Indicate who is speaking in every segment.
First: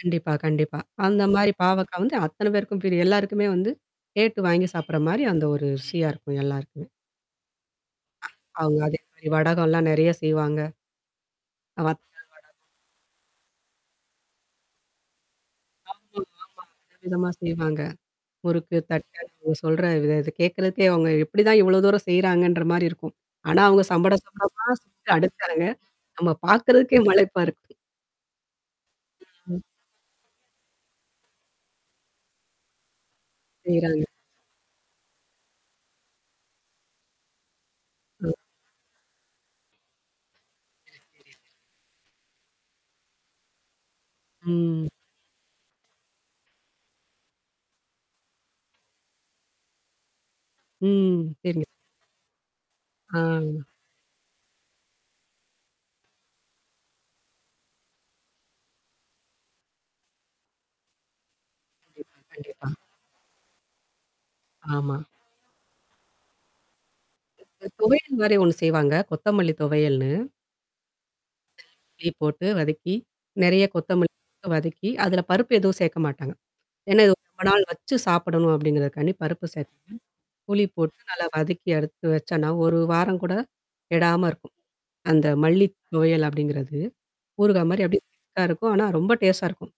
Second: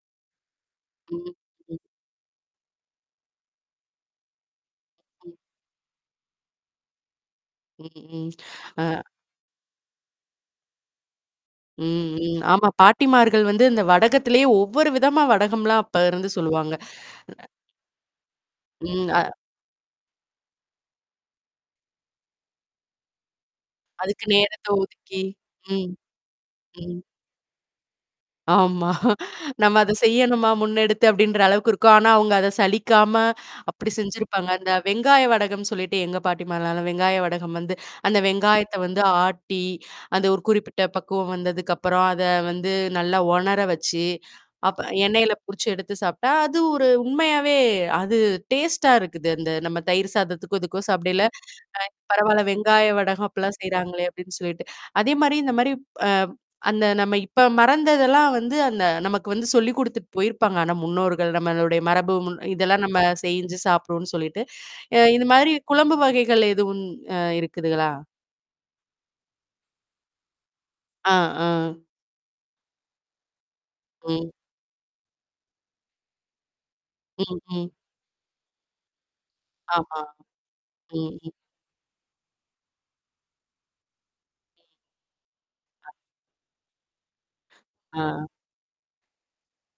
Speaker 1: கண்டிப்பா, கண்டிப்பா.
Speaker 2: ம்.
Speaker 1: அந்தமாரி
Speaker 2: ம்.
Speaker 1: பாவக்கா வந்து அத்தனை பேருக்கும் பிரியம். எல்லாருக்குமே வந்து கேட்டு வாங்கி சாப்பிடுறமாரி
Speaker 2: ம்.
Speaker 1: அந்த ஒரு ருசியா இருக்கும் எல்லாருக்குமே.
Speaker 2: ம்ஹ்ம்.
Speaker 1: அவுங்க
Speaker 2: அ.
Speaker 1: அதேமாரி வடகம்லாம் நிறைய செய்வாங்க.
Speaker 2: ம்,
Speaker 1: வத்தல்
Speaker 2: ம்.
Speaker 1: வடகம்
Speaker 2: ஆமா. பாட்டிமார்கள் வந்து இந்த வடகத்திலேயே ஒவ்வொரு விதமா வடகம்லாம் அப்ப இருந்து
Speaker 1: [unintelligible]
Speaker 2: சொல்லுவாங்க
Speaker 1: அற்புதமா செய்வாங்க. முறுக்கு,
Speaker 2: ம்.
Speaker 1: தட்ட
Speaker 2: அ.
Speaker 1: அவுங்க சொல்ற இத கேட்கிறதுக்கே அவுங்க எப்பிடிதான் இவ்ளோ தூரம் செய்றாங்கன்ற மாரி இருக்கும். ஆனா அவுங்க சம்பட
Speaker 2: அதுக்கு
Speaker 1: சம்படமா
Speaker 2: நேரத்த
Speaker 1: செஞ்சு
Speaker 2: ஒதுக்கி.
Speaker 1: அடுக்குறாங்க.
Speaker 2: ம்.
Speaker 1: நம்ம பார்க்குறதுக்கே
Speaker 2: ம்.
Speaker 1: மலைப்பா இருக்கும்.
Speaker 2: ஆமா.
Speaker 1: ம்.
Speaker 2: நம்ம அத செய்யணுமா, முன்னெடுத்து அப்பிடின்ற அளவுக்கு இருக்கும். ஆனா, அவங்க அத சலிக்காம அப்பிடி
Speaker 1: செய்றாங்க.
Speaker 2: செஞ்சிருப்பாங்க. அந்த வெங்காய வடகம்ன்னு சொல்லிட்டு எங்க பாட்டிமாலாம் நல்ல வெங்காய வடகம் வந்து அந்த
Speaker 1: ம்.
Speaker 2: வெங்காயத்த வந்து ஆட்டி, அந்த ஒரு குறிப்பிட்ட பக்குவம் வந்ததுக்கப்பறம் அத வந்து நல்லா உணர வச்சு, அப்ப
Speaker 1: ம்.
Speaker 2: எண்ணெயில பொரிச்சு எடுத்து சாப்பி்ட்டா, அது ஒரு உண்மையாவே அது டேஸ்ட்டா இருக்குது, அந்த நம்ம தயிர் சாதத்துக்கோ! இதுக்கோ!
Speaker 1: ம்.
Speaker 2: சாப்பிடயில.
Speaker 1: சரிங்க.
Speaker 2: அ பரவால்ல வெங்காய
Speaker 1: ஆ.
Speaker 2: வடகம் அப்பிடிலாம் செய்றாங்களே! அப்பிடின்னு சொல்லிட்டு. அதேமாரி இந்த மாரி அ அந்த நம்ம இப்ப மறந்ததெல்லாம் வந்து அந்த நமக்கு வந்து சொல்லிக் குடுத்துட்டு போயிருப்பாங்க. ஆனா முன்னோர்கள், நம்மளுடைய மரபு,
Speaker 1: கண்டிப்பா.
Speaker 2: மு
Speaker 1: கண்டிப்பா.
Speaker 2: இதெல்லாம் நம்ம செஞ்சு சாப்பிடுவோம்ன்னு சொல்லிட்டு,
Speaker 1: ஆமா.
Speaker 2: அ இந்தமாரி குழம்பு வகைகள் எதுவும் அ இருக்குதுகளா?
Speaker 1: துவையல்மாரி ஒன்னு செய்வாங்க. கொத்தமல்லி துவையல்ன்னு.
Speaker 2: ஆ, ஆ.
Speaker 1: போட்டு வதக்கி. நெறைய கொத்தமல்லி
Speaker 2: ம்.
Speaker 1: வதக்கி அதுல பருப்பு எதுவும் சேர்க்க மாட்டாங்க. ஏன்னா இது
Speaker 2: ம்
Speaker 1: ரொம்ப நாள்
Speaker 2: ம்.
Speaker 1: வச்சு சாப்பிடணும் அப்பிடிங்கிறதுக்கான்டி பருப்பு சேக்க மாட்டாங்க.
Speaker 2: ஆமா.
Speaker 1: புளி போட்டு
Speaker 2: ம்,
Speaker 1: நல்லா
Speaker 2: ம்.
Speaker 1: வதக்கி எடுத்து வச்சனா, ஒரு வாரம் கூட. கெடாம இருக்கும். அந்த மல்லி துவையல் அப்பிடிங்கிறது. ஊறுகாய் மாரி அப்பிடி.
Speaker 2: ஆ.
Speaker 1: [unintelligible] இருக்கும். ஆனா ரொம்ப டேஸ்டா இருக்கும்.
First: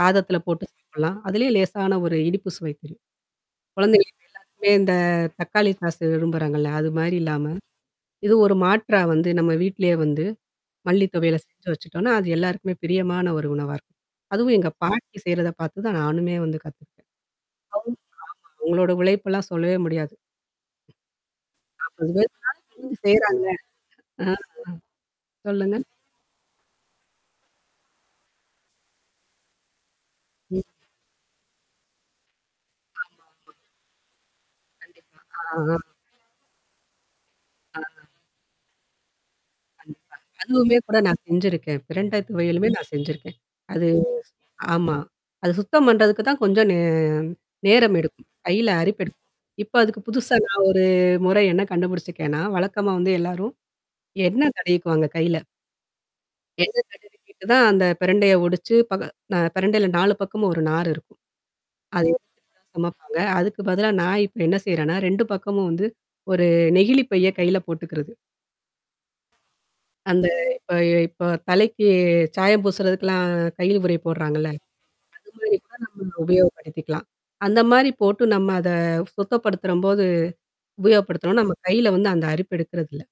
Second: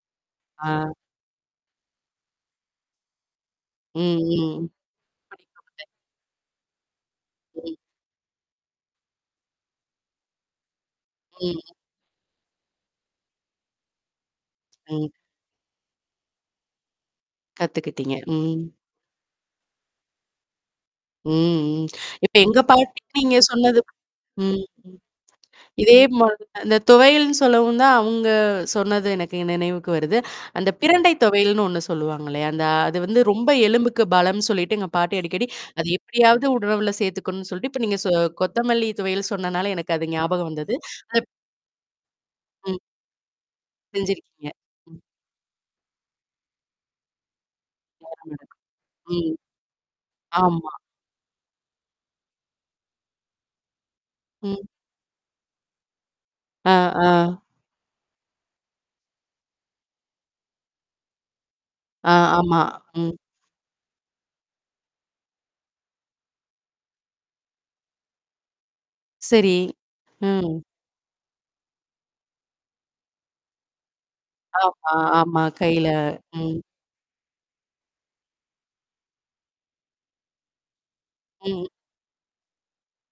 Speaker 1: சாதத்தில போட்டு
Speaker 2: ஆ.
Speaker 1: சாப்பிட்லாம் அதிலயும் லேசான ஒரு இனிப்பு சுவை குடுக்கும்.
Speaker 2: ம்,
Speaker 1: குழந்தைகளுக்கு [unintelligible]
Speaker 2: ம்
Speaker 1: இந்த தக்காளி
Speaker 2: [unintelligible]
Speaker 1: சாஸ்ஸ விரும்புறாங்கல்ல. அதுமாரி இல்லாம,
Speaker 2: ம்.
Speaker 1: இது ஒரு மாற்றா வந்து நம்ம வீட்லயே வந்து மல்லித் துவையல செஞ்சு
Speaker 2: ம்.
Speaker 1: வச்சுட்டோன்னா, அது எல்லாருக்குமே பிரியமான ஒரு உணவா இருக்கும். அதுவும் எங்க
Speaker 2: ம்.
Speaker 1: பாட்டி செய்யிறத பார்த்து தான் நானுமே வந்து கத்துக்கிட்டேன். [unintelligible]
Speaker 2: கத்துக்கிட்டீங்க. ம்.
Speaker 1: அவுங்களோட உழைப்பெல்லாம் சொல்லவே முடியாது.
Speaker 2: ம், ம். இப்ப எங்க
Speaker 1: [unintelligible]
Speaker 2: பாட்டிக்கி நீங்க
Speaker 1: செய்றாங்க.
Speaker 2: சொன்னதுக்கு
Speaker 1: ஆ, அ
Speaker 2: ம், ம்.
Speaker 1: சொல்லுங்க.
Speaker 2: இதே மு அந்த துவையல்னு சொல்லவும் தான், அவுங்க சொன்னது எனக்கு நினைவுக்கு வருது.
Speaker 1: ம்.
Speaker 2: அந்த பிரண்டை துவையல்ன்னு ஒன்னு சொல்லுவாங்க இல்லையா? அந்த அது வந்து ரொம்ப
Speaker 1: ஆமாமா.
Speaker 2: எலும்புக்கு பலம்னு சொல்லிட்டு எங்க பாட்டி
Speaker 1: கண்டிப்பா.
Speaker 2: அடிக்கடி,
Speaker 1: ஆஹா!
Speaker 2: அத எப்படியாவது உணவுல சேர்த்துக்கணுன்னு சொல்ட்டு,
Speaker 1: ஆ.
Speaker 2: இப்ப நீங்க சொ கொத்தமல்லி துவையல் சொன்னனால எனக்கு
Speaker 1: கண்டிப்பா.
Speaker 2: அது ஞாபகம்
Speaker 1: அதுவுமே
Speaker 2: வந்தது.
Speaker 1: கூட நான்
Speaker 2: அப்
Speaker 1: செஞ்சிருக்கேன். பிரண்ட துவையிலுமே
Speaker 2: ம்.
Speaker 1: நான் செஞ்சிருக்கேன். அது
Speaker 2: செஞ்சிருக்கீங்க.
Speaker 1: ஆமா. அது சுத்தம் பண்றதுக்கு தான் கொஞ்சம் நே நேரம் எடுக்கும். கையில அரிப்பு
Speaker 2: [unintelligible]
Speaker 1: எடுக்கும்.
Speaker 2: ம்.
Speaker 1: இப்ப அதுக்கு புதுசா நான்
Speaker 2: ஆமா.
Speaker 1: ஒரு முறை என்ன கண்டுபிடிச்சுக்கேன்னா, வழக்கமா வந்து எல்லாரும் எண்ணெய்
Speaker 2: ம்.
Speaker 1: தடவிக்குவாங்க கையில.
Speaker 2: ஆ,
Speaker 1: எண்ணெய்
Speaker 2: ஆ.
Speaker 1: தடவிக்கிட்டு தான் அந்த பெரண்டைய ஒடிச்சு, பக நா பெரண்டையில 4 பக்கம் ஒரு நார் இருக்கும். அது.
Speaker 2: ஆ, ஆமா. ம்.
Speaker 1: சமைப்பாங்க. அதுக்கு பதிலா நான் இப்ப என்ன செய்றேன்னா, பக்கமும் வந்து ஒரு நெகிழி பைய கையில போட்டுக்கிறது.
Speaker 2: சரி.
Speaker 1: அந்த
Speaker 2: ம்.
Speaker 1: இப்ப இப்போ தலைக்கு சாயம் பூசுறதுக்கல்லாம் கையில உறை போடுறாங்கள்ல.
Speaker 2: ஆமா, ஆமா
Speaker 1: அந்தமாரி [unintelligible]
Speaker 2: கையில
Speaker 1: நம்ம
Speaker 2: ம்.
Speaker 1: உபயோகப்படுத்திக்கலாம். அந்தமாரி போட்டு நம்ம அத சுத்தப்படுத்தும்போது உபயோகப்படுத்துனோன்னா, நம்ம
Speaker 2: ம்.
Speaker 1: கையில வந்து அந்த அரிப்பு எடுக்கறதில்ல.